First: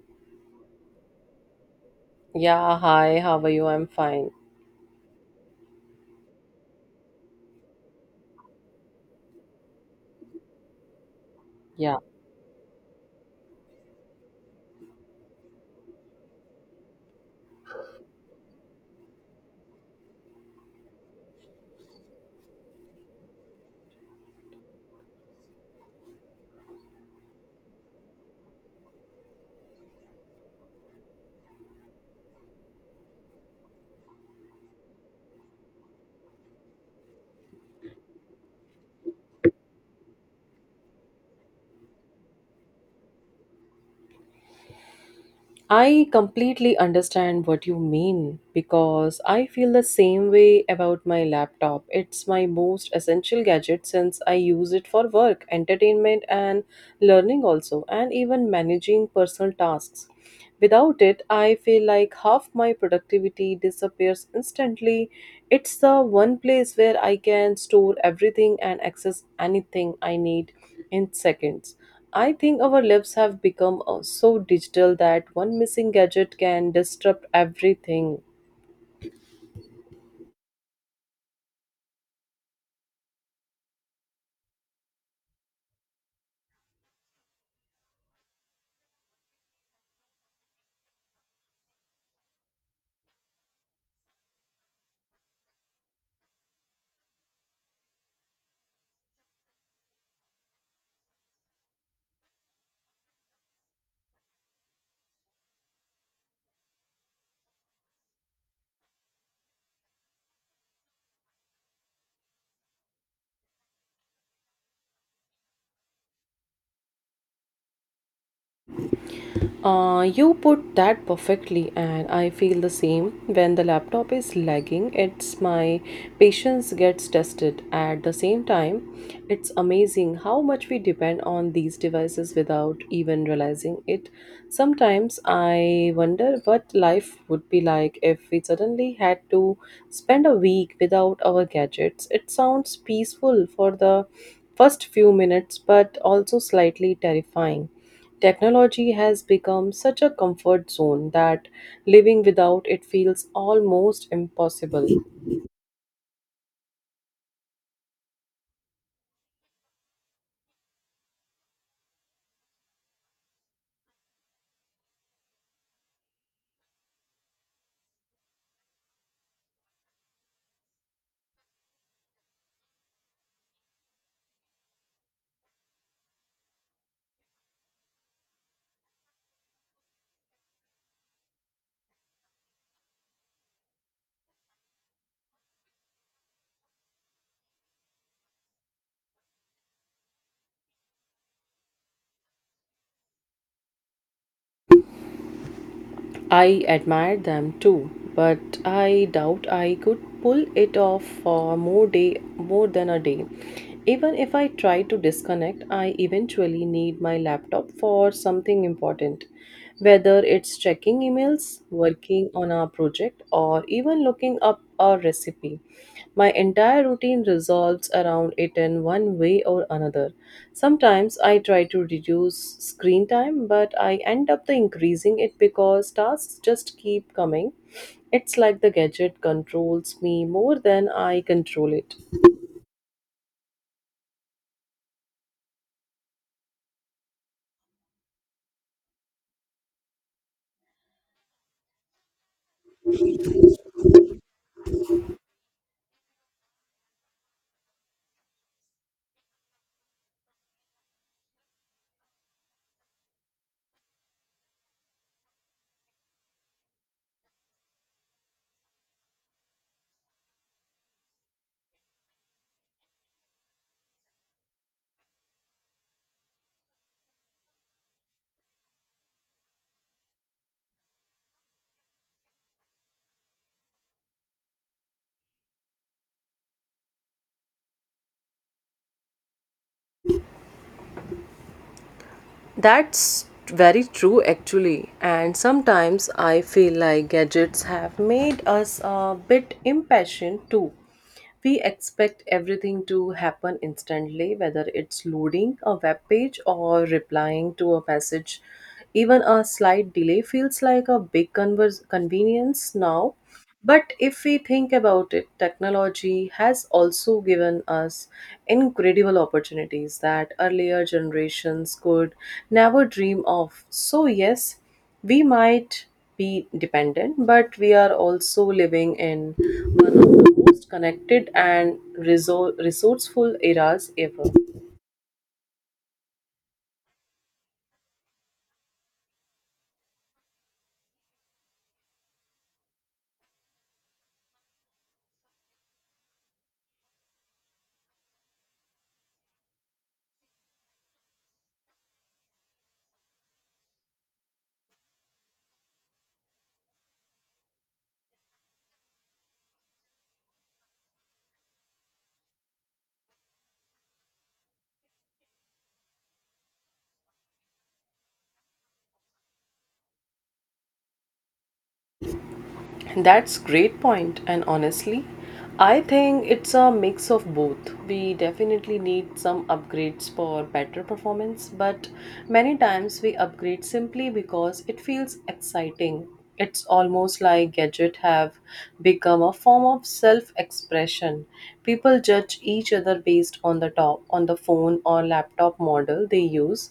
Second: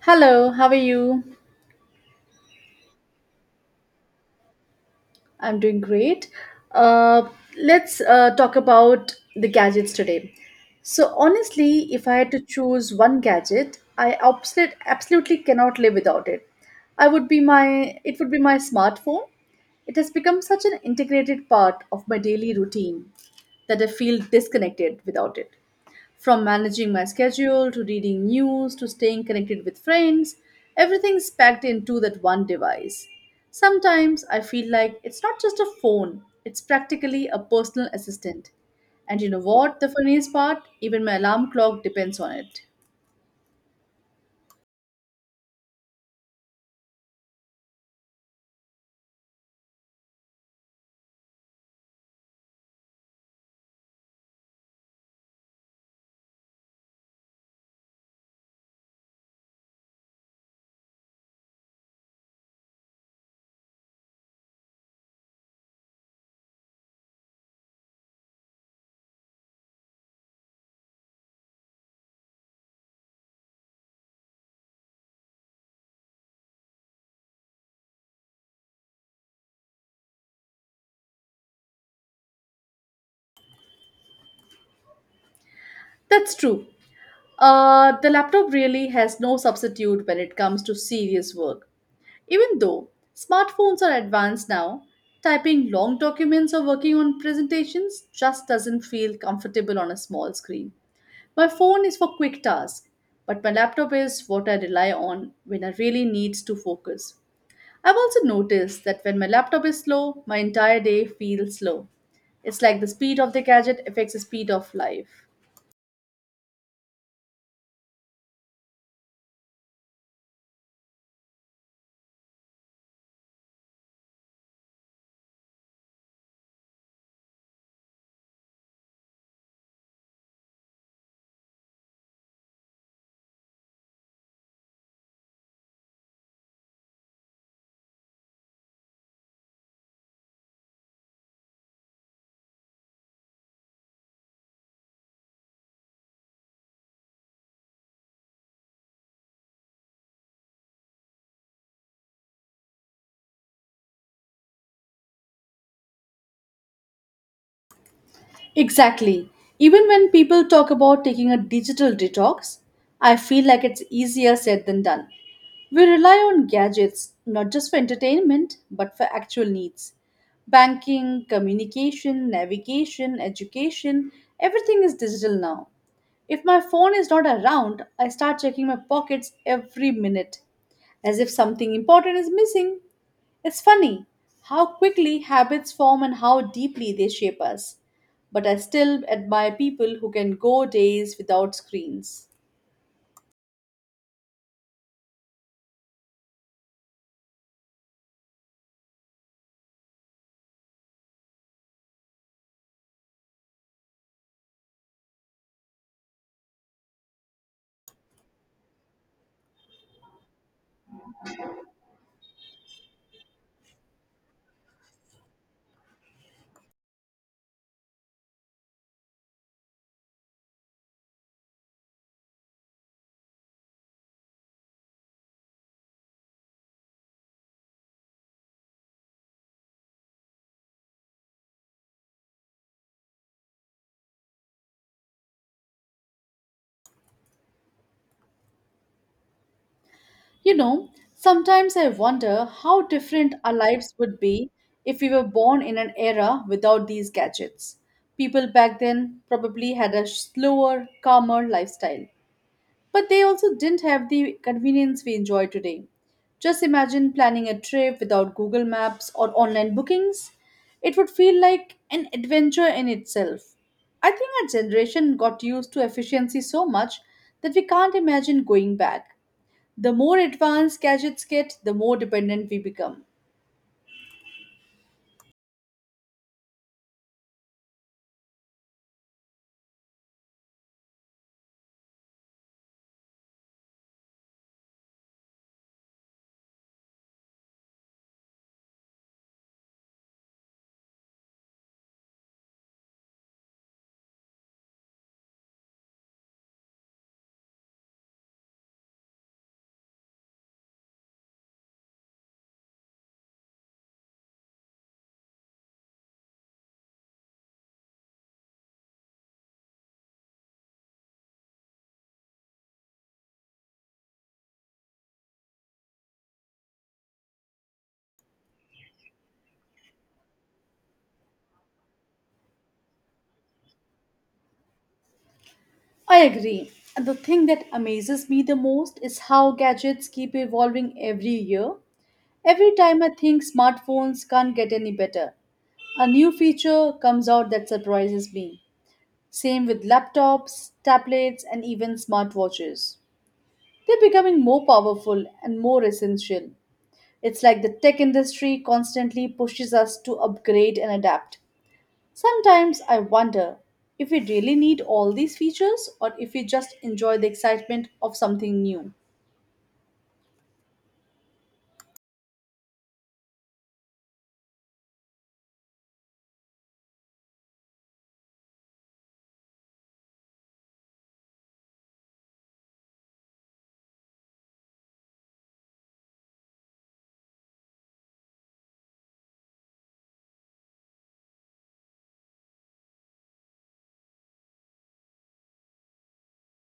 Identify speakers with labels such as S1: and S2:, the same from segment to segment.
S1: Hello, how are you?
S2: Yeah, hi, how are you? I'm fine.
S1: I'm doing great. Uh, let's talk about the gadgets today. So, honestly,
S2: Yeah,
S1: if I had to choose one gadget, I absolutely cannot live without it. I would be my It would be my smartphone. It has become such an integrated part of my daily routine that I feel disconnected without it. From managing my schedule to reading news to staying connected with friends, everything's packed into that one device. Sometimes I feel like it's not just a phone, it's practically a personal assistant. And you know what? The funniest part, even my alarm clock depends on it.
S2: I completely understand what you mean because I feel the same way about my laptop. It's my most essential gadget since I use it for work, entertainment, and learning also, and even managing personal tasks. Without it, I feel like half my productivity disappears instantly. It's the one place where I can store everything and access anything I need in seconds. I think our lives have become so digital that one missing gadget can disrupt everything.
S1: That's true. The laptop really has no substitute when it comes to serious work. Even though smartphones are advanced now, typing long documents or working on presentations just doesn't feel comfortable on a small screen. My phone is for quick tasks, but my laptop is what I rely on when I really need to focus. I've also noticed that when my laptop is slow, my entire day feels slow. It's like the speed of the gadget affects the speed of life.
S2: You put that perfectly, and I feel the same. When the laptop is lagging, it's my patience gets tested. At the same time, it's amazing how much we depend on these devices without even realizing it. Sometimes I wonder what life would be like if we suddenly had to spend a week without our gadgets. It sounds peaceful for the first few minutes, but also slightly terrifying. Technology has become such a comfort zone that living without it feels almost impossible.
S1: Exactly. Even when people talk about taking a digital detox, I feel like it's easier said than done. We rely on gadgets not just for entertainment but for actual needs. Banking, communication, navigation, education, everything is digital now. If my phone is not around, I start checking my pockets every minute as if something important is missing. It's funny how quickly habits form and how deeply they shape us. But I still admire people who can go days without screens.
S2: I admire them too, but I doubt I could pull it off for more than a day. Even if I try to disconnect, I eventually need my laptop for something important, whether it's checking emails, working on a project, or even looking up a recipe. My entire routine resolves around it in one way or another. Sometimes I try to reduce screen time, but I end up the increasing it because tasks just keep coming. It's like the gadget controls me more than I control it.
S1: You know, sometimes I wonder how different our lives would be if we were born in an era without these gadgets. People back then probably had a slower, calmer lifestyle. But they also didn't have the convenience we enjoy today. Just imagine planning a trip without Google Maps or online bookings. It would feel like an adventure in itself. I think our generation got used to efficiency so much that we can't imagine going back. The more advanced gadgets get, the more dependent we become.
S2: That's very true, actually. And sometimes I feel like gadgets have made us a bit impatient too. We expect everything to happen instantly, whether it's loading a web page or replying to a message, even a slight delay feels like a big convenience now. But if we think about it, technology has also given us incredible opportunities that earlier generations could never dream of. So, yes, we might be dependent, but we are also living in one of the most connected and resourceful eras ever.
S1: I agree. And the thing that amazes me the most is how gadgets keep evolving every year. Every time I think smartphones can't get any better, a new feature comes out that surprises me. Same with laptops, tablets, and even smartwatches. They're becoming more powerful and more essential. It's like the tech industry constantly pushes us to upgrade and adapt. Sometimes I wonder if we really need all these features or if we just enjoy the excitement of something new.
S2: That's great point, and honestly I think it's a mix of both. We definitely need some upgrades for better performance, but many times we upgrade simply because it feels exciting. It's almost like gadget have become a form of self-expression. People judge each other based on the top on the phone or laptop model they use.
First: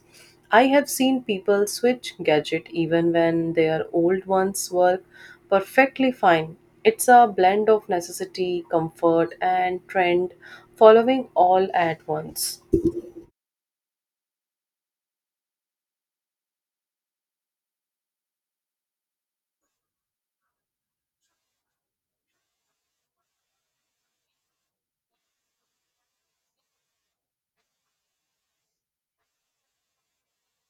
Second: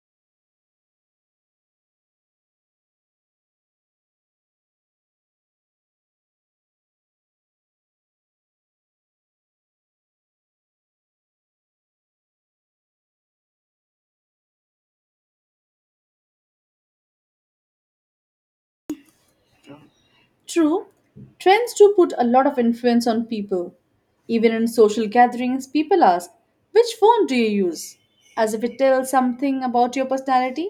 S2: I have seen people switch gadget even when their old ones work perfectly fine. It's a blend of necessity, comfort, and trend, following all at once.
S1: True, trends do put a lot of influence on people. Even in social gatherings, people ask, "Which phone do you use?" as if it tells something about your personality.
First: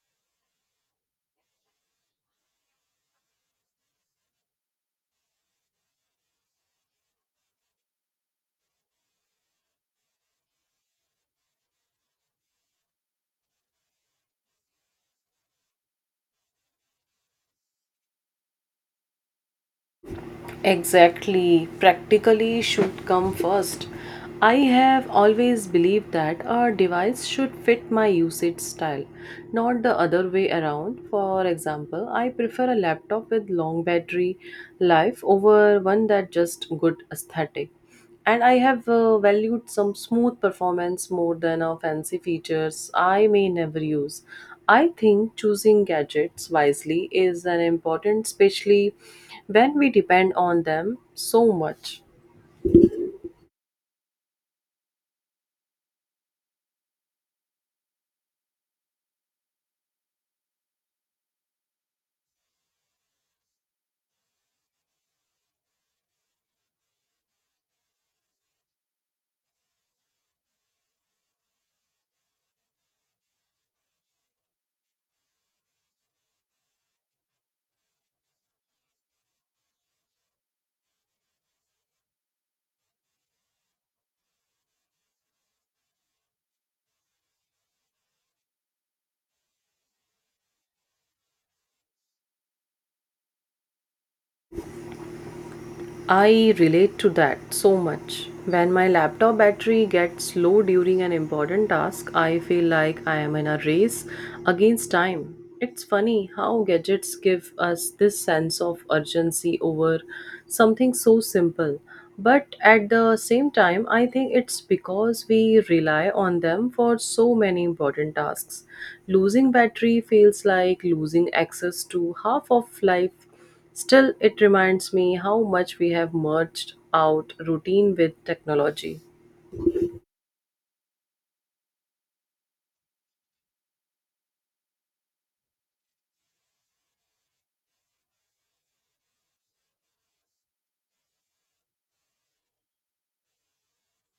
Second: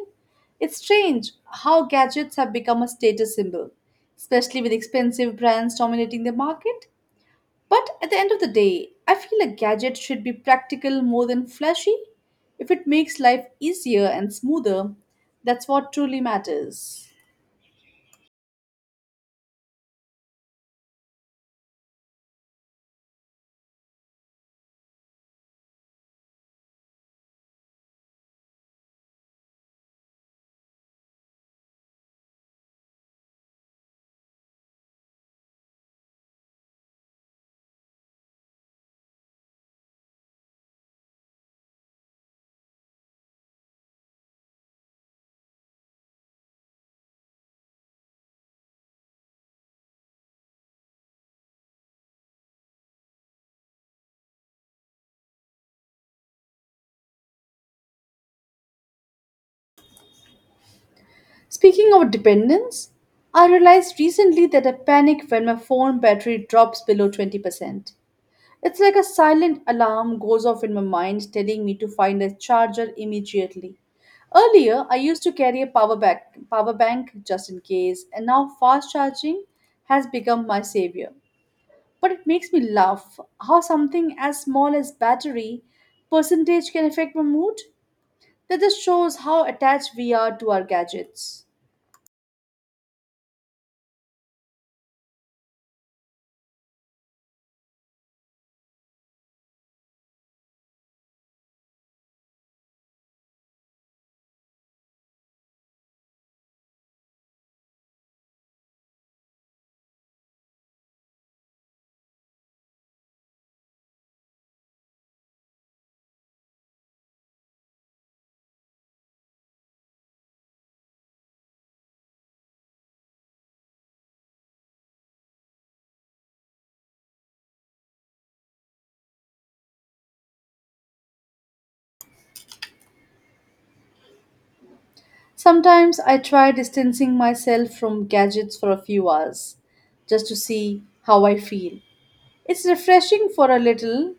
S1: It's strange how gadgets have become a status symbol, especially with expensive brands dominating the market. But at the end of the day, I feel a gadget should be practical more than flashy. If it makes life easier and smoother, that's what truly matters.
S2: Exactly, practically should come first. I have always believed that a device should fit my usage style, not the other way around. For example, I prefer a laptop with long battery life over one that just good aesthetic, and I have valued some smooth performance more than a fancy features I may never use. I think choosing gadgets wisely is an important, especially when we depend on them so much.
S1: Speaking of dependence, I realized recently that I panic when my phone battery drops below 20%. It's like a silent alarm goes off in my mind telling me to find a charger immediately. Earlier, I used to carry a power bank just in case, and now fast charging has become my savior. But it makes me laugh how something as small as battery percentage can affect my mood. That just shows how attached we are to our gadgets.
S2: I relate to that so much. When my laptop battery gets low during an important task, I feel like I am in a race against time. It's funny how gadgets give us this sense of urgency over something so simple. But at the same time, I think it's because we rely on them for so many important tasks. Losing battery feels like losing access to half of life. Still, it reminds me how much we have merged out routine with technology.
S1: Sometimes I try distancing myself from gadgets for a few hours just to see how I feel. It's refreshing for a little,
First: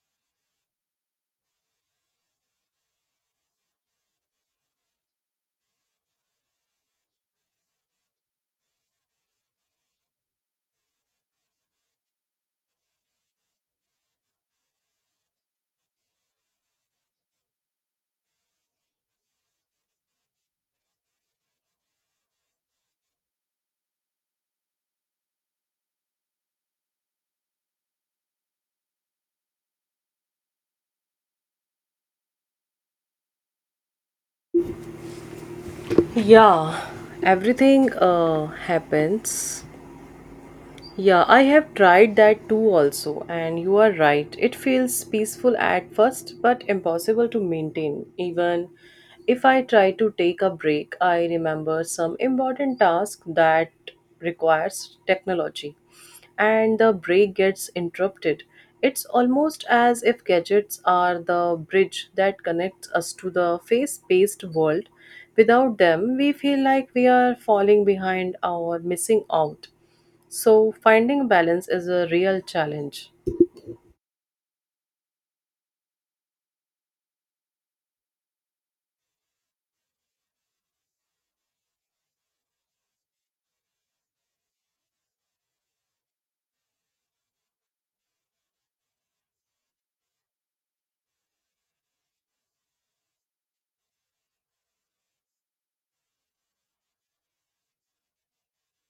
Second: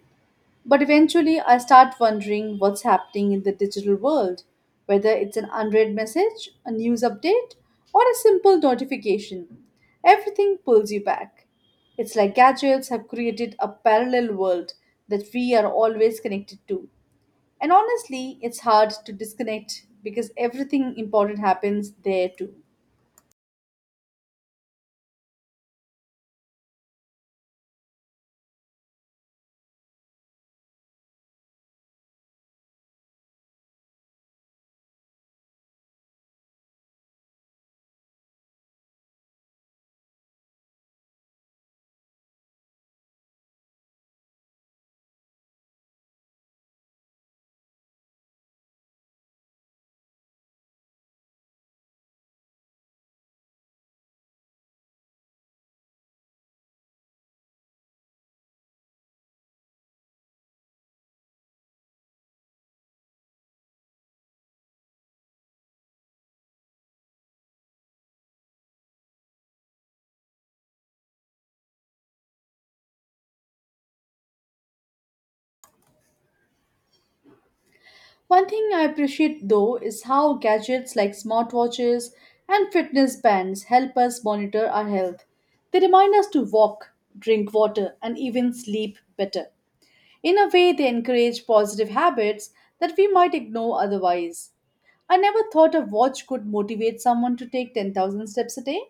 S1: but eventually I start wondering what's happening in the digital world, whether it's an unread message, a news update, or a simple notification. Everything pulls you back. It's like gadgets have created a parallel world that we are always connected to. And honestly, it's hard to disconnect because everything important happens there too.
S2: Yeah, everything happens Yeah, I have tried that too also, and you are right. It feels peaceful at first, but impossible to maintain. Even if I try to take a break, I remember some important task that requires technology, and the break gets interrupted. It's almost as if gadgets are the bridge that connects us to the face based world. Without them, we feel like we are falling behind or missing out, so finding balance is a real challenge.
S1: One thing I appreciate though is how gadgets like smartwatches and fitness bands help us monitor our health. They remind us to walk, drink water, and even sleep better. In a way, they encourage positive habits that we might ignore otherwise. I never thought a watch could motivate someone to take 10,000 steps a day.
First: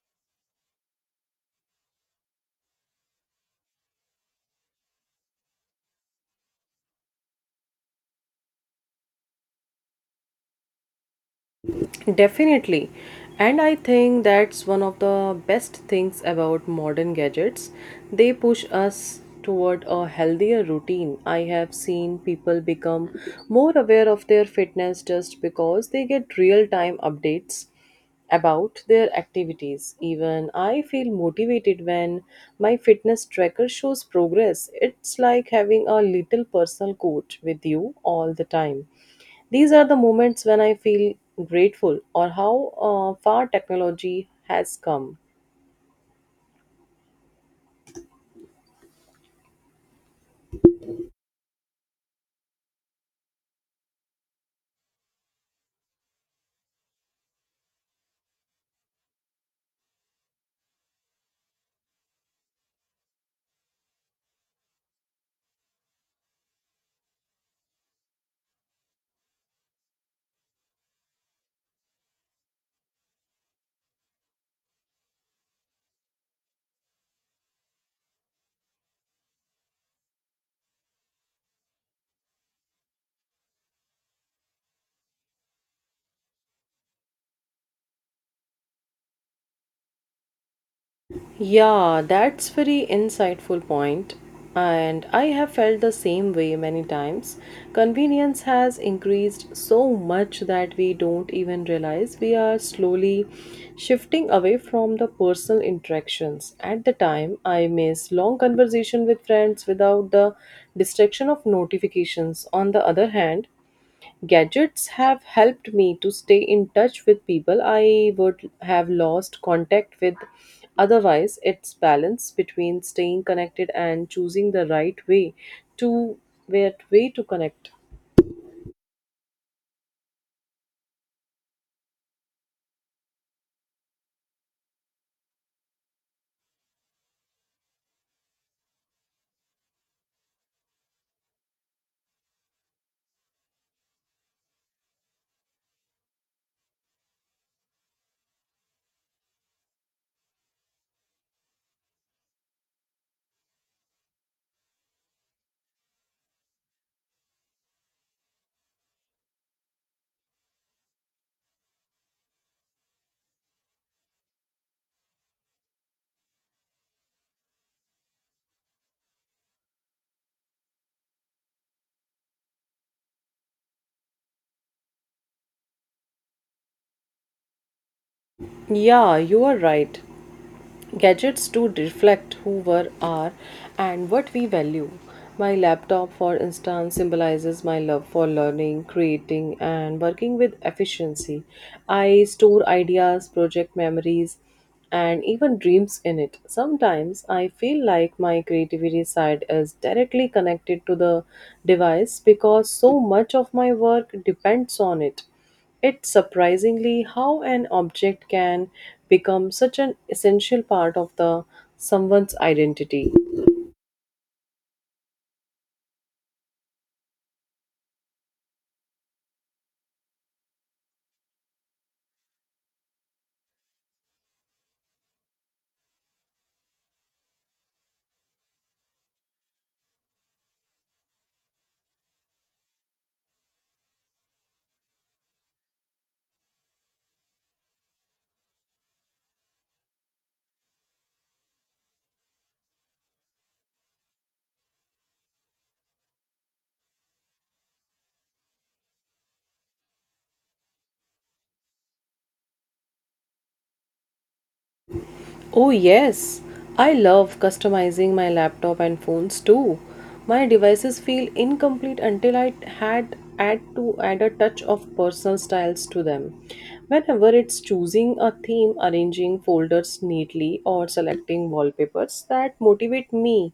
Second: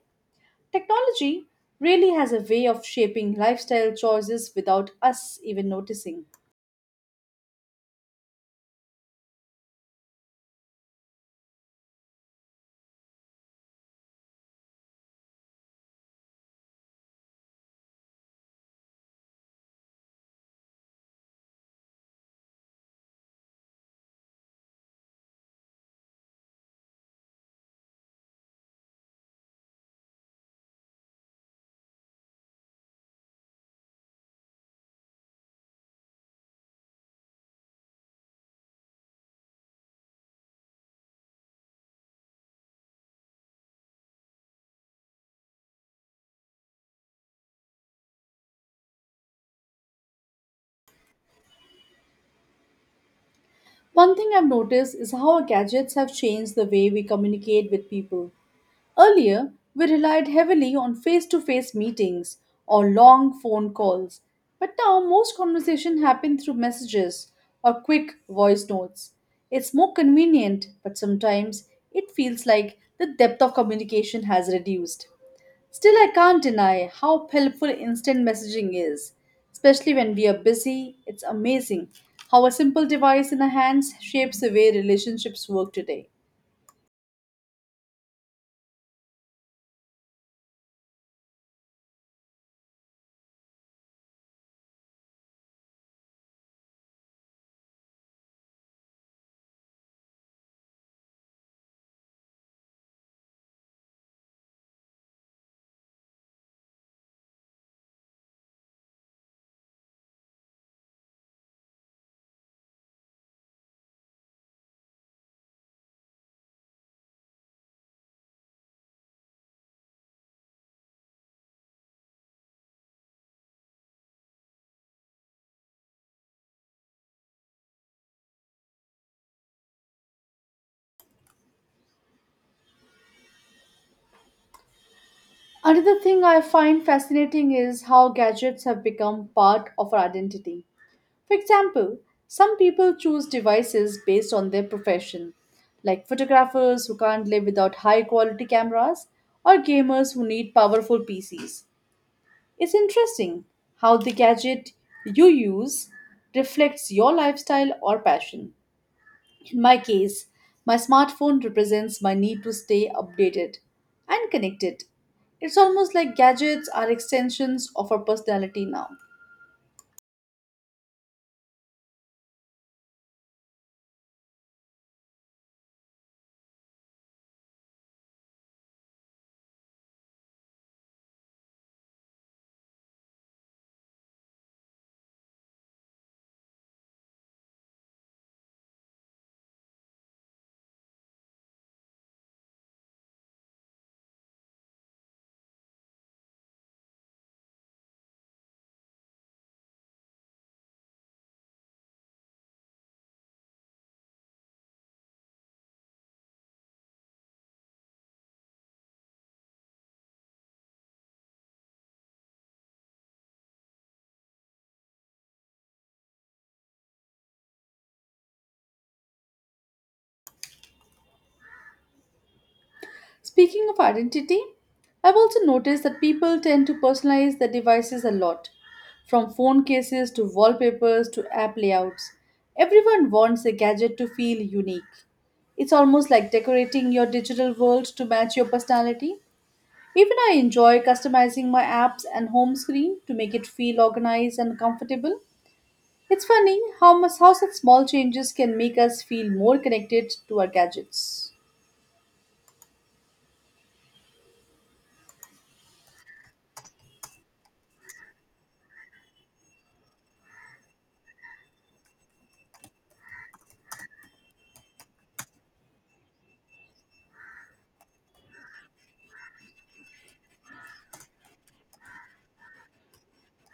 S1: Technology really has a way of shaping lifestyle choices without us even noticing.
S2: Definitely. And I think that's one of the best things about modern gadgets. They push us toward a healthier routine. I have seen people become more aware of their fitness just because they get real time updates about their activities. Even I feel motivated when my fitness tracker shows progress. It's like having a little personal coach with you all the time. These are the moments when I feel grateful or how far technology has come.
S1: One thing I've noticed is how our gadgets have changed the way we communicate with people. Earlier, we relied heavily on face to face meetings or long phone calls, but now most conversations happen through messages or quick voice notes. It's more convenient, but sometimes it feels like the depth of communication has reduced. Still, I can't deny how helpful instant messaging is, especially when we are busy. It's amazing how a simple device in our hands shapes the way relationships work today.
S2: Yeah, that's very insightful point, and I have felt the same way many times. Convenience has increased so much that we don't even realize we are slowly shifting away from the personal interactions. At the time, I miss long conversation with friends without the distraction of notifications. On the other hand, gadgets have helped me to stay in touch with people I would have lost contact with. Otherwise, it's balance between staying connected and choosing the to right way to connect.
S1: Another thing I find fascinating is how gadgets have become part of our identity. For example, some people choose devices based on their profession, like photographers who can't live without high quality cameras, or gamers who need powerful PCs. It's interesting how the gadget you use reflects your lifestyle or passion. In my case, my smartphone represents my need to stay updated and connected. It's almost like gadgets are extensions of our personality now.
S2: Yeah, you are right. Gadgets to reflect who we are and what we value. My laptop, for instance, symbolizes my love for learning, creating, and working with efficiency. I store ideas, project memories, and even dreams in it. Sometimes I feel like my creativity side is directly connected to the device because so much of my work depends on it. It's surprisingly how an object can become such an essential part of the someone's identity.
S1: Speaking of identity, I've also noticed that people tend to personalize their devices a lot, from phone cases to wallpapers to app layouts. Everyone wants a gadget to feel unique. It's almost like decorating your digital world to match your personality. Even I enjoy customizing my apps and home screen to make it feel organized and comfortable. It's funny how such small changes can make us feel more connected to our gadgets.
S2: Oh yes, I love customizing my laptop and phones too. My devices feel incomplete until I had add to add a touch of personal styles to them. Whenever it's choosing a theme, arranging folders neatly, or selecting wallpapers that motivate me.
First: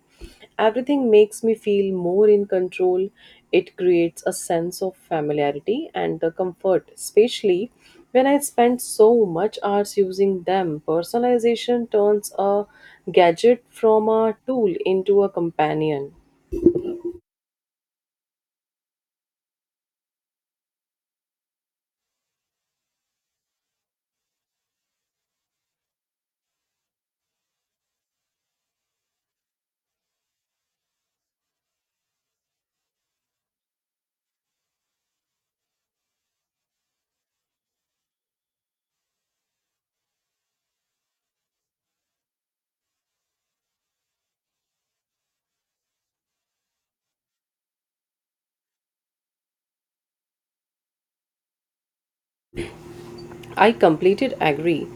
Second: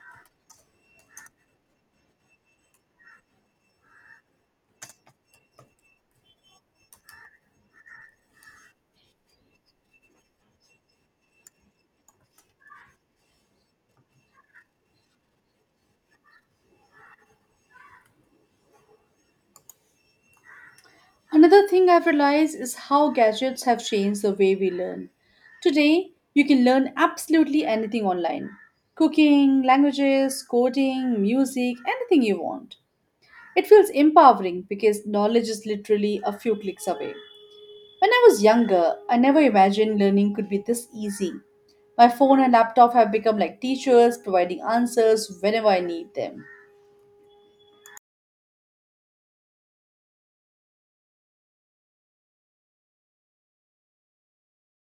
S2: Everything makes me feel more in control. It creates a sense of familiarity and the comfort, especially when I spend so much hours using them. Personalization turns a gadget from a tool into a companion.
S1: Another thing I've realized is how gadgets have changed the way we learn. Today, you can learn absolutely anything online, cooking, languages, coding, music, anything you want. It feels empowering because knowledge is literally a few clicks away. When I was younger, I never imagined learning could be this easy. My phone and laptop have become like teachers, providing answers whenever I need them.
S2: I completed agree.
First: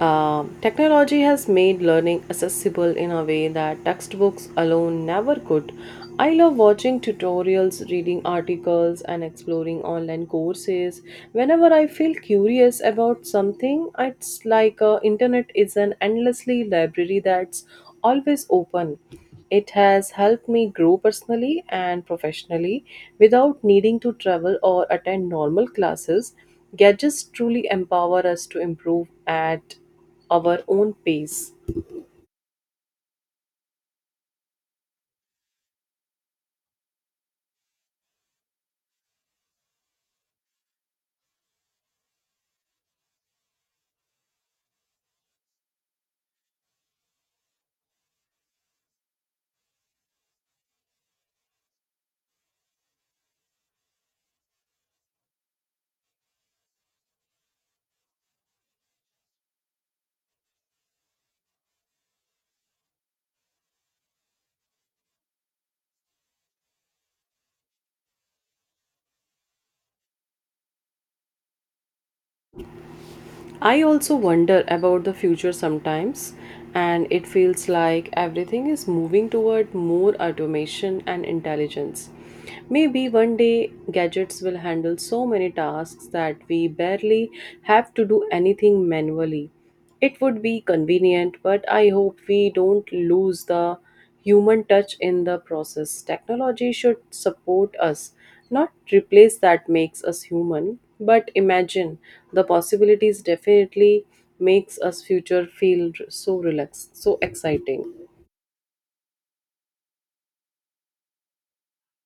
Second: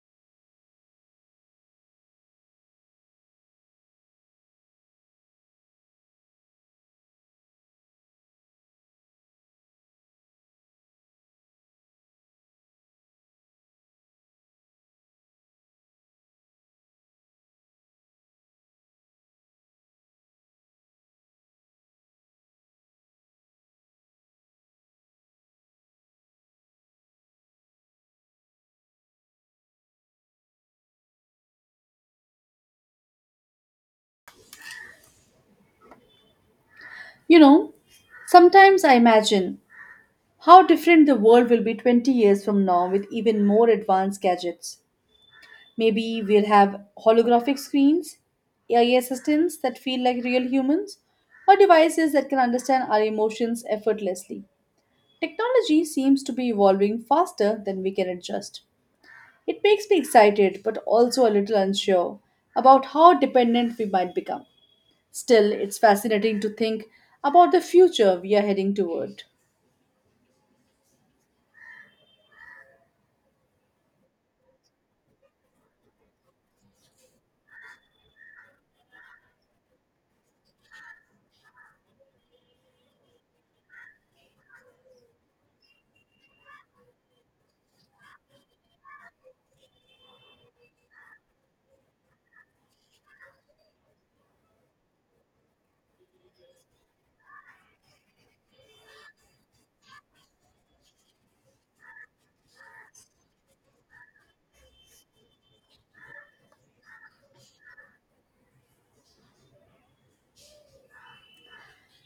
S2: Technology has made learning accessible in a way that textbooks alone never could. I love watching tutorials, reading articles, and exploring online courses. Whenever I feel curious about something, it's like internet is an endlessly library that's always open. It has helped me grow personally and professionally without needing to travel or attend normal classes. Gadgets truly empower us to improve at our own pace.
S1: You know, sometimes I imagine how different the world will be 20 years from now with even more advanced gadgets. Maybe we'll have holographic screens, AI assistants that feel like real humans, or devices that can understand our emotions effortlessly. Technology seems to be evolving faster than we can adjust. It makes me excited but also a little unsure about how dependent we might become. Still, it's fascinating to think about the future we are heading toward.
S2: I also wonder about the future sometimes, and it feels like everything is moving toward more automation and intelligence. Maybe one day gadgets will handle so many tasks that we barely have to do anything manually. It would be convenient, but I hope we don't lose the human touch in the process. Technology should support us, not replace that makes us human. But imagine the possibilities definitely makes us future feel so relaxed, so exciting.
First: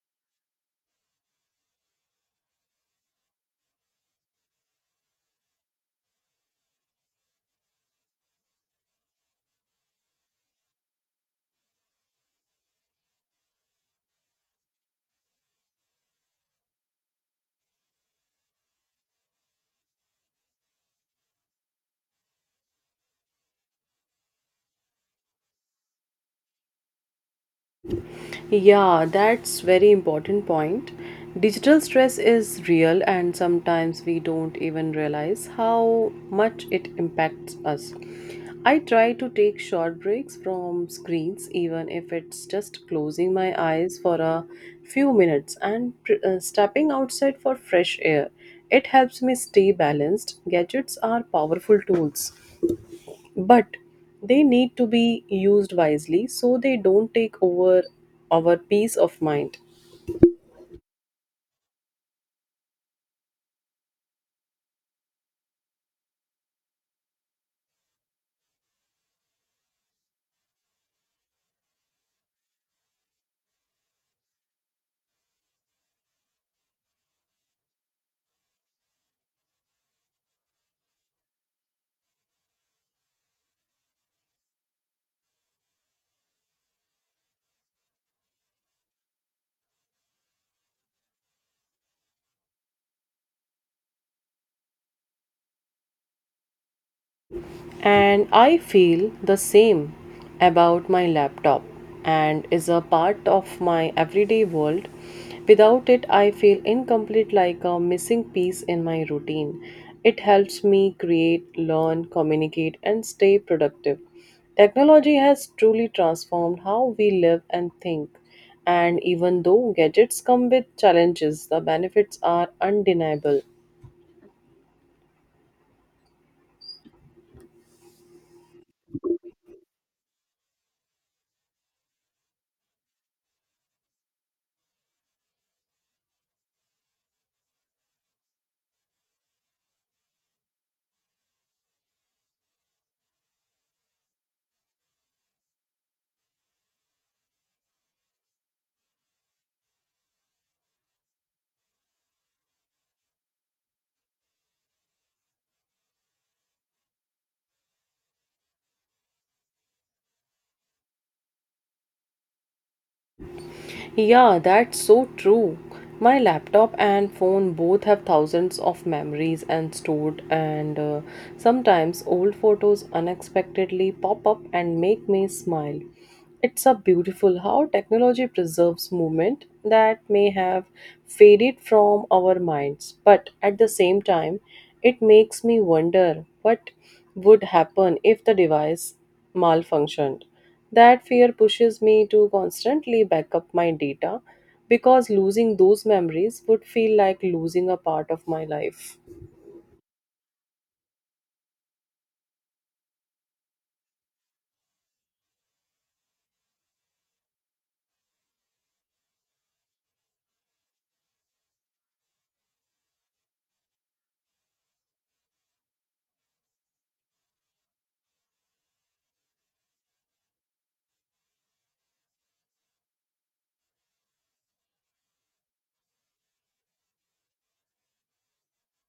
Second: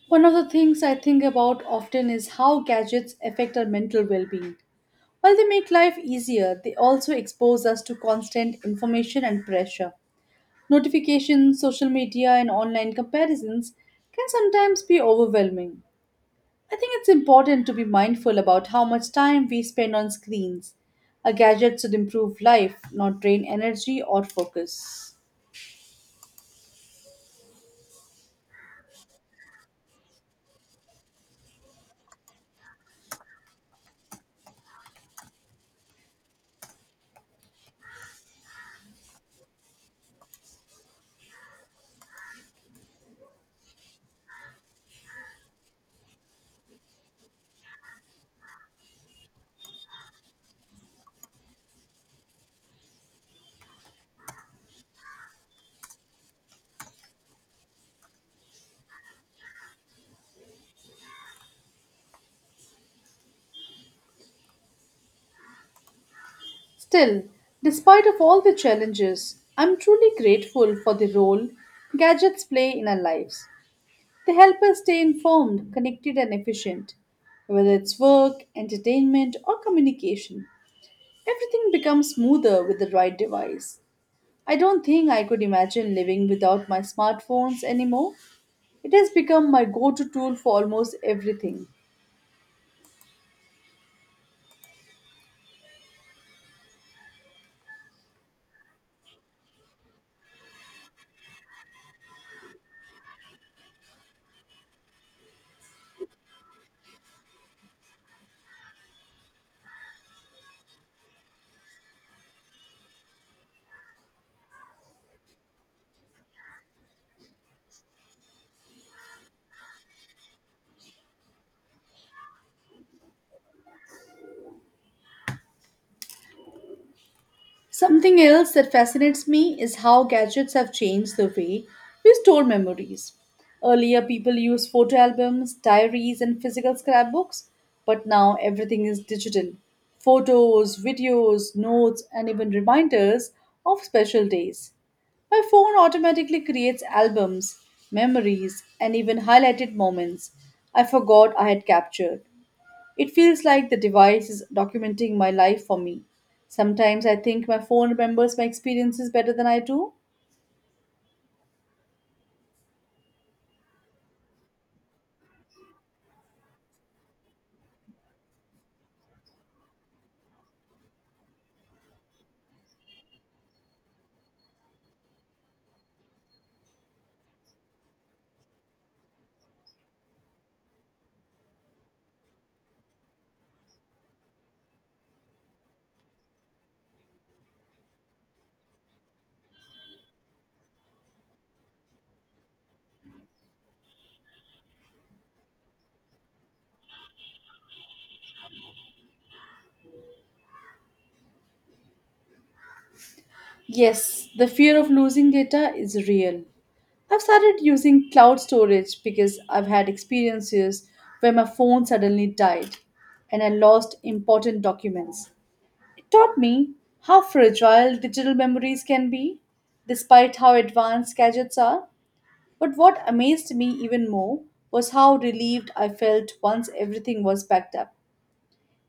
S1: One of the things I think about often is how gadgets affect our mental well being. While they make life easier, they also expose us to constant information and pressure. Notifications, social media, and online comparisons can sometimes be overwhelming. I think it's important to be mindful about how much time we spend on screens. A gadget should improve life, not drain energy or focus.
S2: Yeah, that's very important point. Digital stress is real and sometimes we don't even realize how much it impacts us. I try to take short breaks from screens even if it's just closing my eyes for a few minutes and stepping outside for fresh air. It helps me stay balanced. Gadgets are powerful tools, but they need to be used wisely so they don't take over our peace of mind.
S1: Still, despite of all the challenges, I'm truly grateful for the role gadgets play in our lives. They help us stay informed, connected and efficient. Whether it's work, entertainment or communication, everything becomes smoother with the right device. I don't think I could imagine living without my smartphones anymore. It has become my go-to tool for almost everything.
S2: And I feel the same about my laptop and is a part of my everyday world. Without it, I feel incomplete like a missing piece in my routine. It helps me create, learn, communicate, and stay productive. Technology has truly transformed how we live and think. And even though gadgets come with challenges, the benefits are undeniable.
S1: Something else that fascinates me is how gadgets have changed the way we store memories. Earlier, people used photo albums, diaries, and physical scrapbooks, but now everything is digital. Photos, videos, notes, and even reminders of special days. My phone automatically creates albums, memories, and even highlighted moments I forgot I had captured. It feels like the device is documenting my life for me. Sometimes I think my phone remembers my experiences better than I do.
S2: Yeah, that's so true. My laptop and phone both have thousands of memories and stored, and sometimes old photos unexpectedly pop up and make me smile. It's a beautiful how technology preserves movement that may have faded from our minds, but at the same time, it makes me wonder what would happen if the device malfunctioned. That fear pushes me to constantly back up my data because losing those memories would feel like losing a part of my life.
S1: Yes, the fear of losing data is real. I've started using cloud storage because I've had experiences where my phone suddenly died and I lost important documents. It taught me how fragile digital memories can be, despite how advanced gadgets are. But what amazed me even more was how relieved I felt once everything was packed up.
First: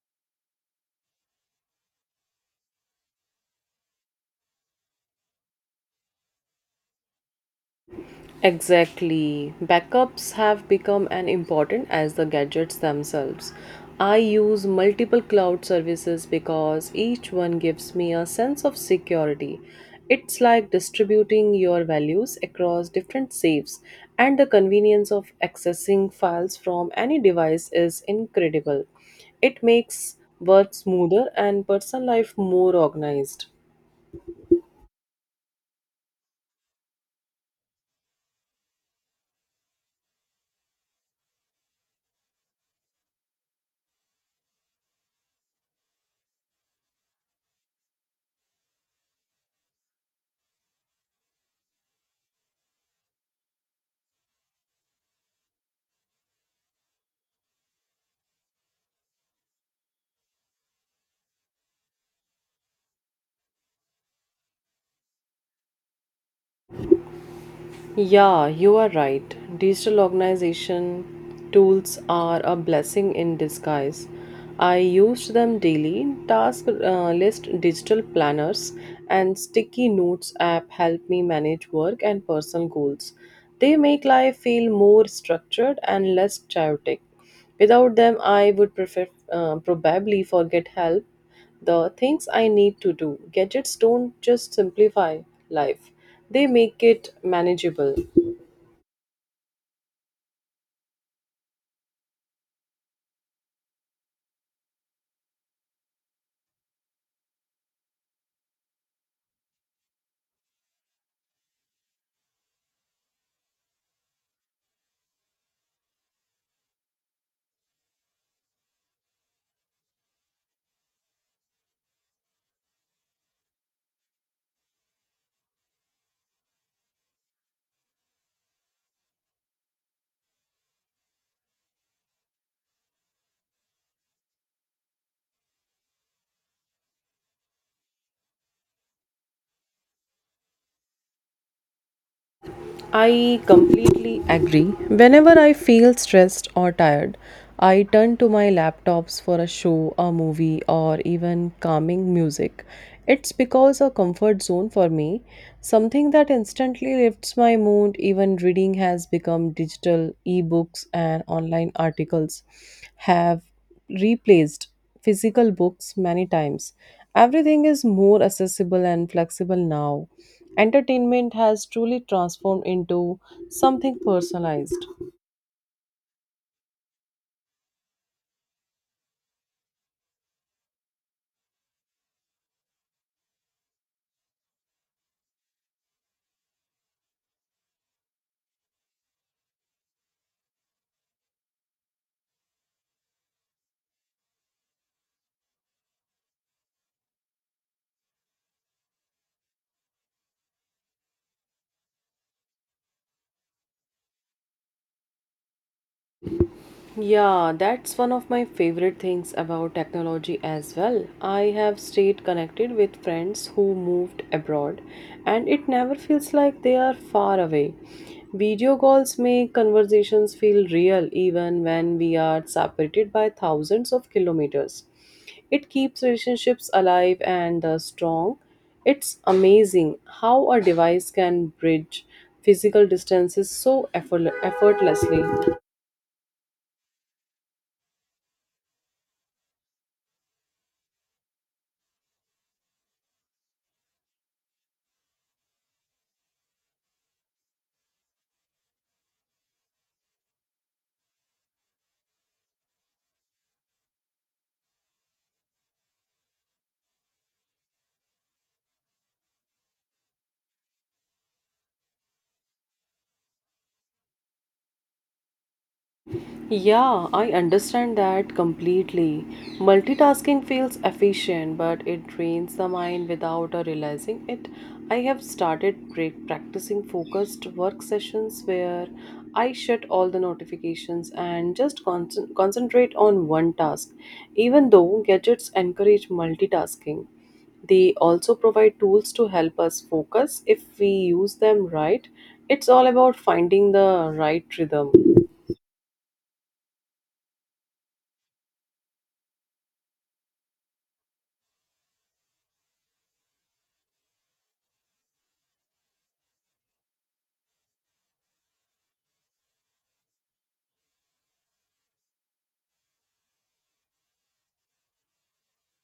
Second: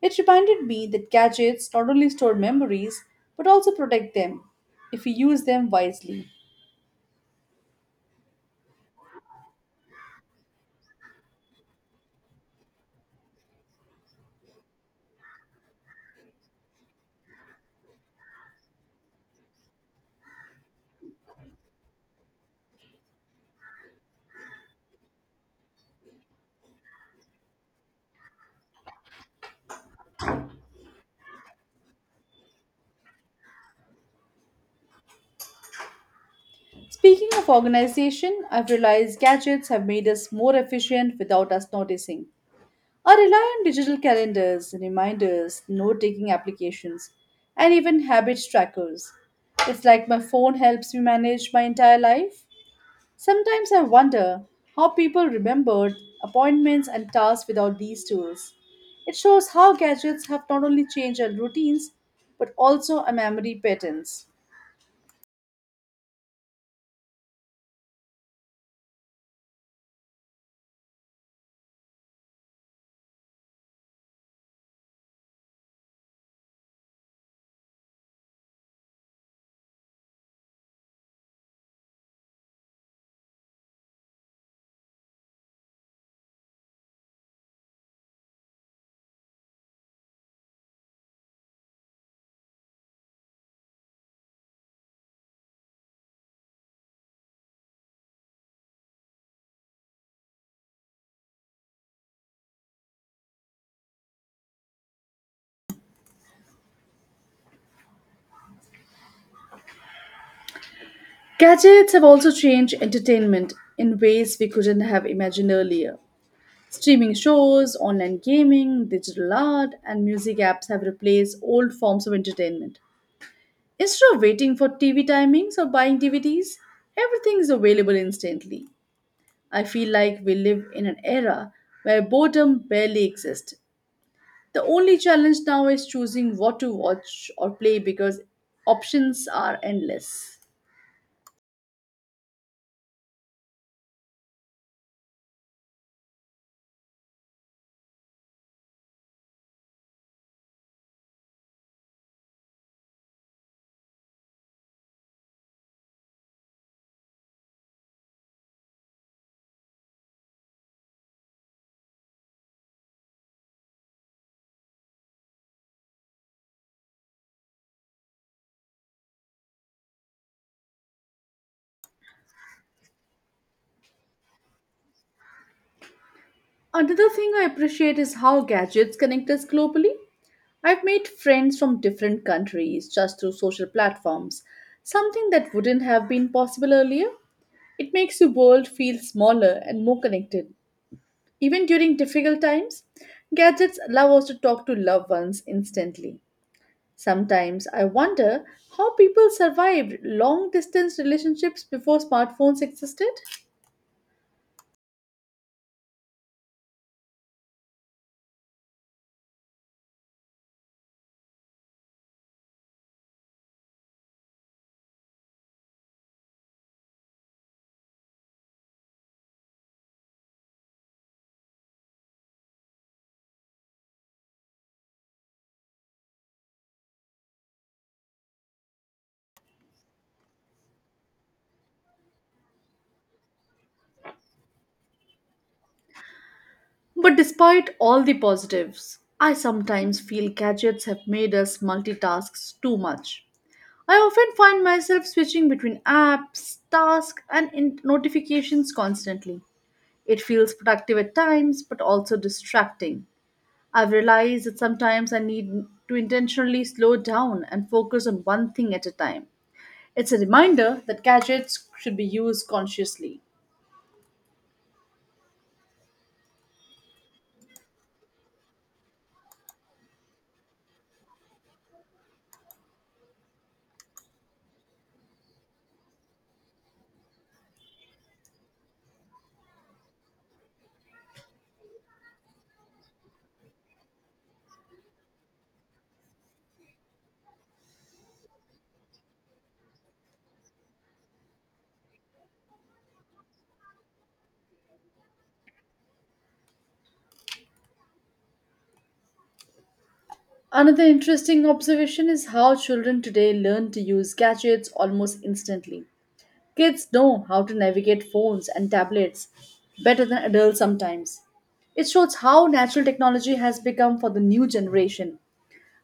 S1: It reminded me that gadgets not only store memories but also protect them if we use them wisely.
S2: Exactly. Backups have become as important as the gadgets themselves. I use multiple cloud services because each one gives me a sense of security. It's like distributing your values across different safes, and the convenience of accessing files from any device is incredible. It makes work smoother and personal life more organized.
S1: Speaking of organization, I've realized gadgets have made us more efficient without us noticing. I rely on digital calendars, reminders, note taking applications, and even habit trackers. It's like my phone helps me manage my entire life. Sometimes I wonder how people remembered appointments and tasks without these tools. It shows how gadgets have not only changed our routines but also our memory patterns.
S2: Yeah, you are right. Digital organization tools are a blessing in disguise. I used them daily. Task list, digital planners, and sticky notes app help me manage work and personal goals. They make life feel more structured and less chaotic. Without them, I would prefer, probably forget help the things I need to do. Gadgets don't just simplify life, they make it manageable.
S1: Gadgets have also changed entertainment in ways we couldn't have imagined earlier. Streaming shows, online gaming, digital art, and music apps have replaced old forms of entertainment. Instead of waiting for TV timings or buying DVDs, everything is available instantly. I feel like we live in an era where boredom barely exists. The only challenge now is choosing what to watch or play because options are endless.
S2: I completely agree. Whenever I feel stressed or tired, I turn to my laptops for a show, a movie, or even calming music. It's because a comfort zone for me, something that instantly lifts my mood. Even reading has become digital, ebooks and online articles have replaced physical books many times. Everything is more accessible and flexible now. Entertainment has truly transformed into something personalized.
S1: Another thing I appreciate is how gadgets connect us globally. I've made friends from different countries just through social platforms, something that wouldn't have been possible earlier. It makes the world feel smaller and more connected. Even during difficult times, gadgets allow us to talk to loved ones instantly. Sometimes I wonder how people survived long distance relationships before smartphones existed.
S2: Yeah, that's one of my favorite things about technology as well. I have stayed connected with friends who moved abroad, and it never feels like they are far away. Video calls make conversations feel real even when we are separated by thousands of kilometers. It keeps relationships alive and strong. It's amazing how a device can bridge physical distances so effortlessly.
S1: But despite all the positives, I sometimes feel gadgets have made us multitask too much. I often find myself switching between apps, tasks, and notifications constantly. It feels productive at times, but also distracting. I've realized that sometimes I need to intentionally slow down and focus on one thing at a time. It's a reminder that gadgets should be used consciously.
S2: Yeah, I understand that completely. Multitasking feels efficient, but it drains the mind without realizing it. I have started practicing focused work sessions where I shut all the notifications and just concentrate on one task. Even though gadgets encourage multitasking, they also provide tools to help us focus if we use them right. It's all about finding the right rhythm.
S1: Another interesting observation is how children today learn to use gadgets almost instantly. Kids know how to navigate phones and tablets better than adults sometimes. It shows how natural technology has become for the new generation,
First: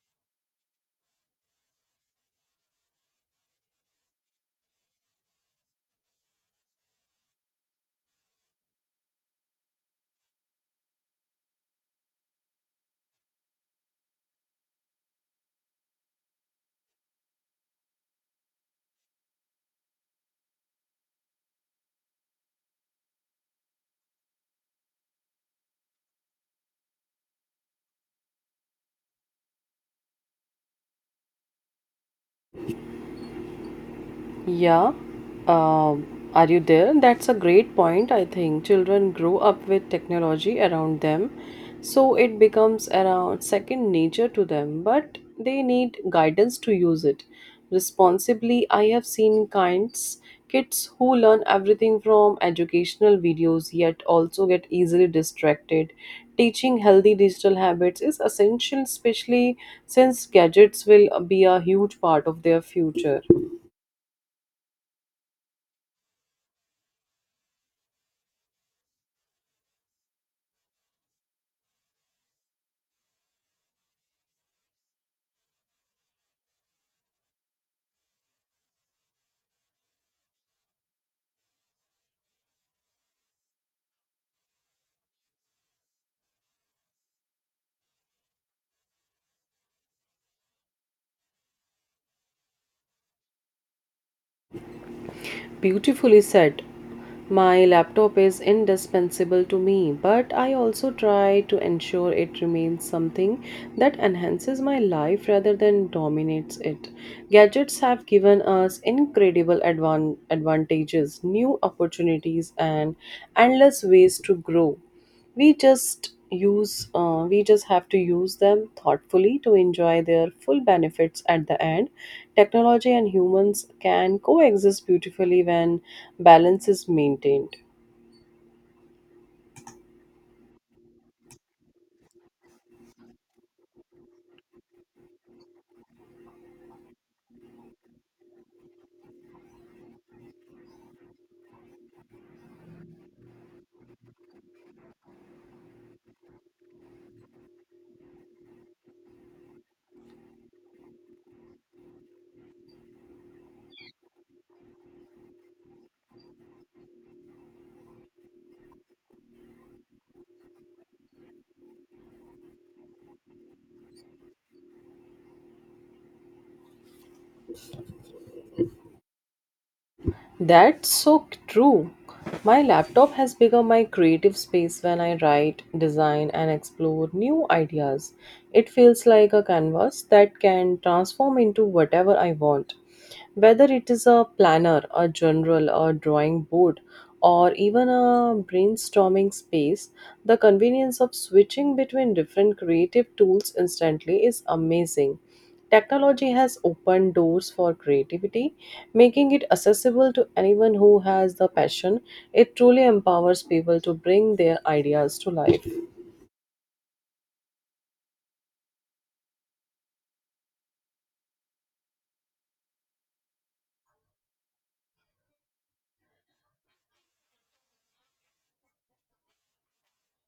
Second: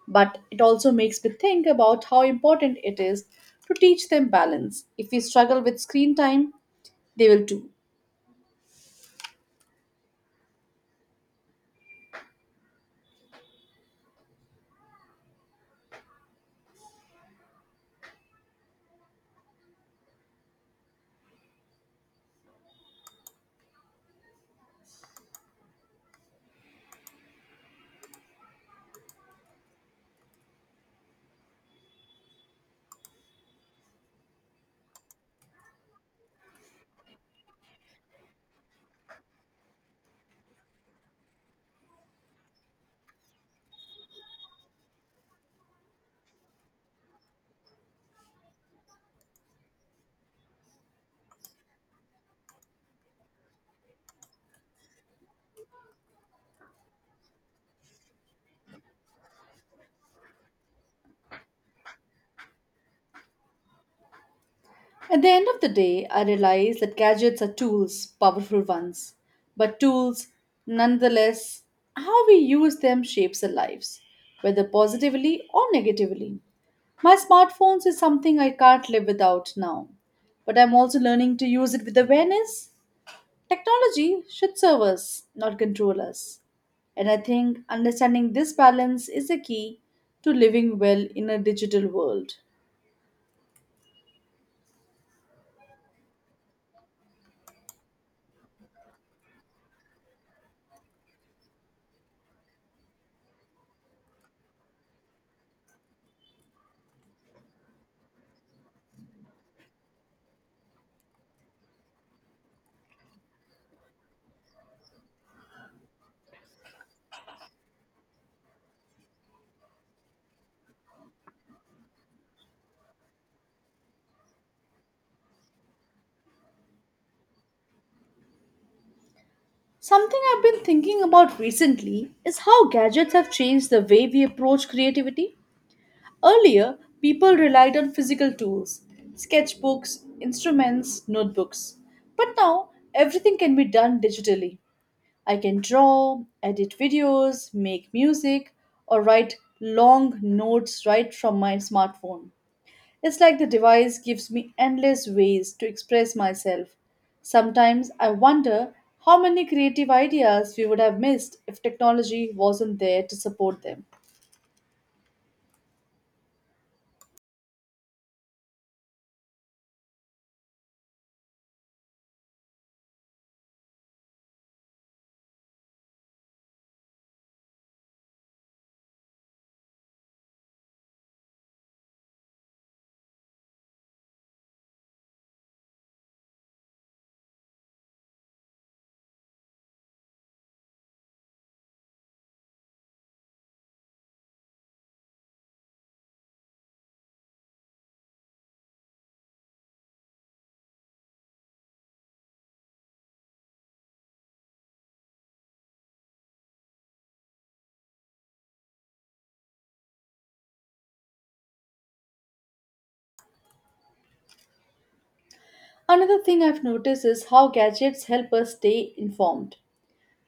S1: but it also makes me think about how important it is to teach them balance. If we struggle with screen time, they will too.
S2: Yeah. Um are you there? That's a great point. I think children grow up with technology around them, so it becomes around second nature to them, but they need guidance to use it responsibly. I have seen kinds kids who learn everything from educational videos yet also get easily distracted. Teaching healthy digital habits is essential, especially since gadgets will be a huge part of their future.
S1: At the end of the day, I realize that gadgets are tools, powerful ones, but tools, nonetheless, how we use them shapes our lives, whether positively or negatively. My smartphones is something I can't live without now, but I'm also learning to use it with awareness. Technology should serve us, not control us. And I think understanding this balance is the key to living well in a digital world.
S2: Beautifully said. My laptop is indispensable to me, but I also try to ensure it remains something that enhances my life rather than dominates it. Gadgets have given us incredible advantages, new opportunities, and endless ways to grow. We just use uh, we just have to use them thoughtfully to enjoy their full benefits. At the end, technology and humans can coexist beautifully when balance is maintained.
S1: Something I've been thinking about recently is how gadgets have changed the way we approach creativity. Earlier, people relied on physical tools, sketchbooks, instruments, notebooks. But now, everything can be done digitally. I can draw, edit videos, make music, or write long notes right from my smartphone. It's like the device gives me endless ways to express myself. Sometimes I wonder how many creative ideas we would have missed if technology wasn't there to support them.
S2: That's so true. My laptop has become my creative space when I write, design, and explore new ideas. It feels like a canvas that can transform into whatever I want. Whether it is a planner, a journal, a drawing board, or even a brainstorming space, the convenience of switching between different creative tools instantly is amazing. Technology has opened doors for creativity, making it accessible to anyone who has the passion. It truly empowers people to bring their ideas to life.
S1: Another thing I've noticed is how gadgets help us stay informed.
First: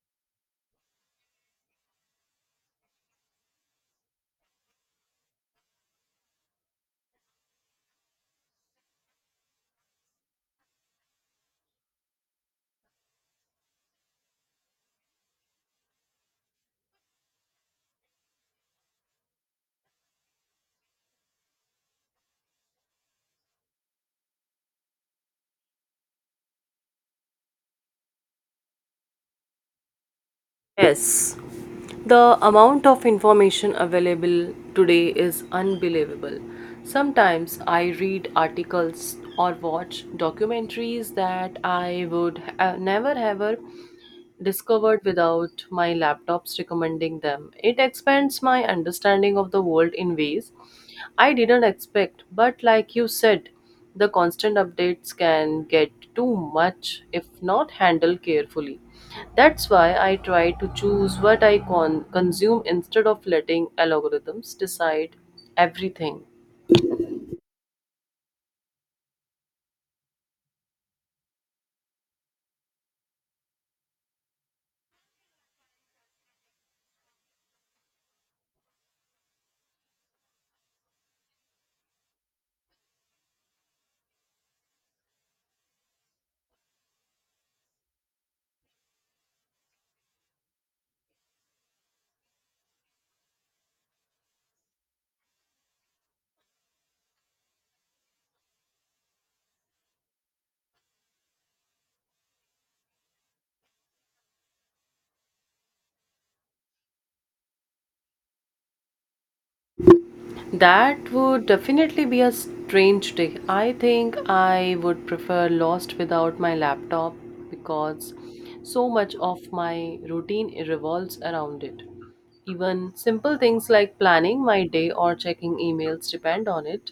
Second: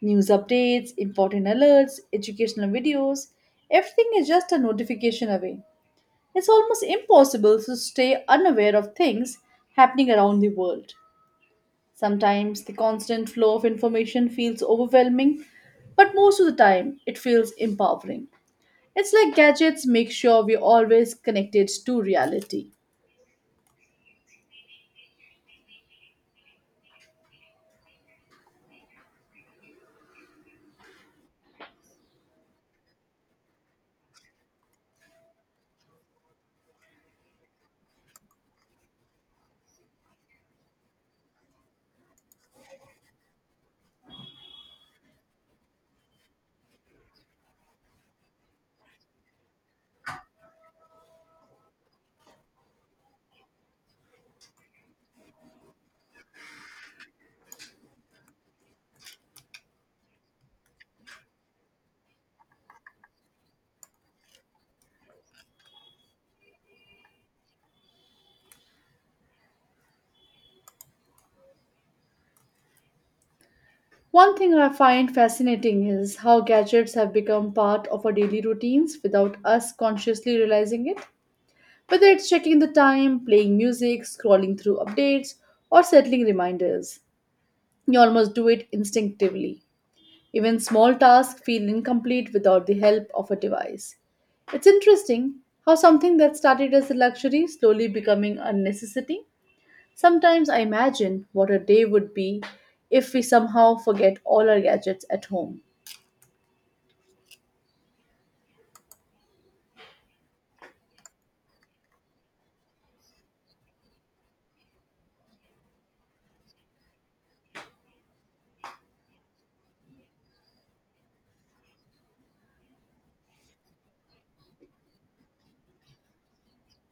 S1: News updates, important alerts, educational videos, everything is just a notification away. It's almost impossible to stay unaware of things happening around the world. Sometimes the constant flow of information feels overwhelming, but most of the time it feels empowering. It's like gadgets make sure we're always connected to reality.
S2: Yes, the amount of information available today is unbelievable. Sometimes I read articles or watch documentaries that I would never ever discovered without my laptop's recommending them. It expands my understanding of the world in ways I didn't expect, but like you said, the constant updates can get too much if not handled carefully. That's why I try to choose what I consume instead of letting algorithms decide everything.
S1: One thing I find fascinating is how gadgets have become part of our daily routines without us consciously realizing it. Whether it's checking the time, playing music, scrolling through updates, or settling reminders, you almost do it instinctively. Even small tasks feel incomplete without the help of a device. It's interesting how something that started as a luxury slowly becoming a necessity. Sometimes I imagine what a day would be if we somehow forget all our gadgets at home.
S2: That would definitely be a strange day. I think I would prefer lost without my laptop because so much of my routine revolves around it. Even simple things like planning my day or checking emails depend on it.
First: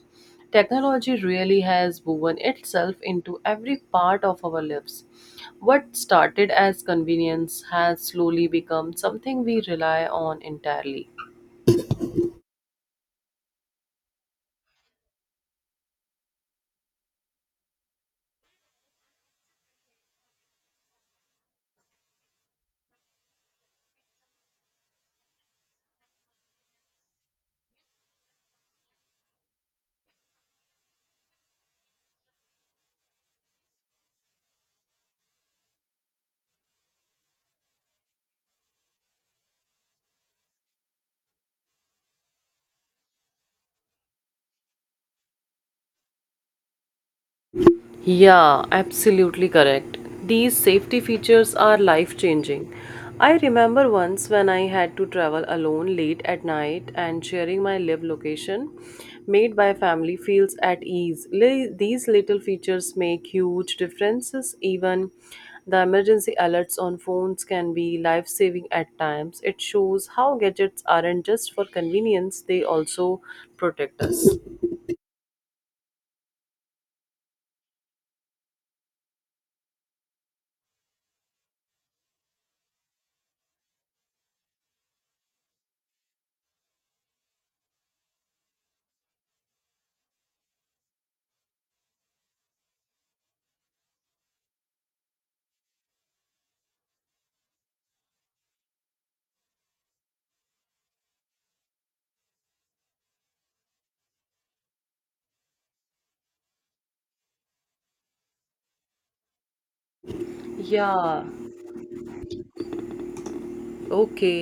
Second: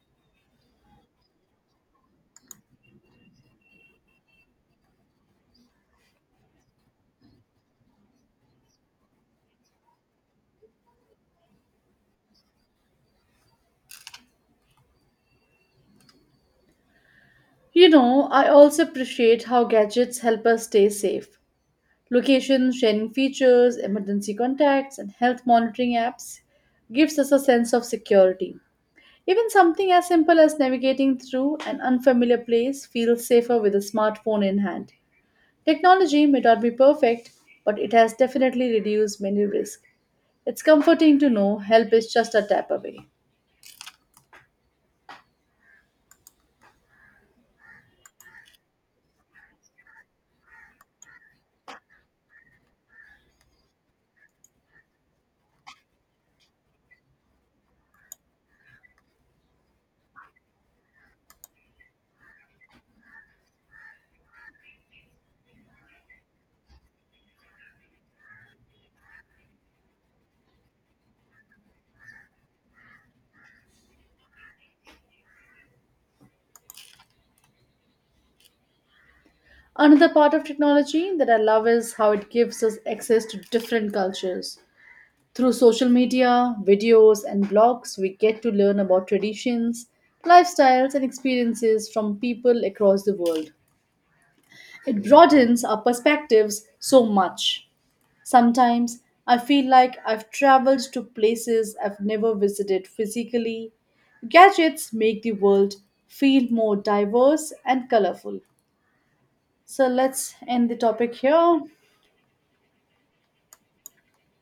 S2: Technology really has woven itself into every part of our lives. What started as convenience has slowly become something we rely on entirely.
S1: You know, I also appreciate how gadgets help us stay safe. Location sharing features, emergency contacts, and health monitoring apps gives us a sense of security. Even something as simple as navigating through an unfamiliar place feels safer with a smartphone in hand. Technology may not be perfect, but it has definitely reduced many risks. It's comforting to know help is just a tap away.
S2: Yeah, absolutely correct. These safety features are life changing. I remember once when I had to travel alone late at night, and sharing my live location made by family feels at ease. These little features make huge differences. Even the emergency alerts on phones can be life saving at times. It shows how gadgets aren't just for convenience, they also protect us.
S1: Another part of technology that I love is how it gives us access to different cultures. Through social media, videos, and blogs, we get to learn about traditions, lifestyles, and experiences from people across the world. It broadens our perspectives so much. Sometimes I feel like I've traveled to places I've never visited physically. Gadgets make the world feel more diverse and colorful. So let's end the topic
S2: Yeah,
S1: here.
S2: okay.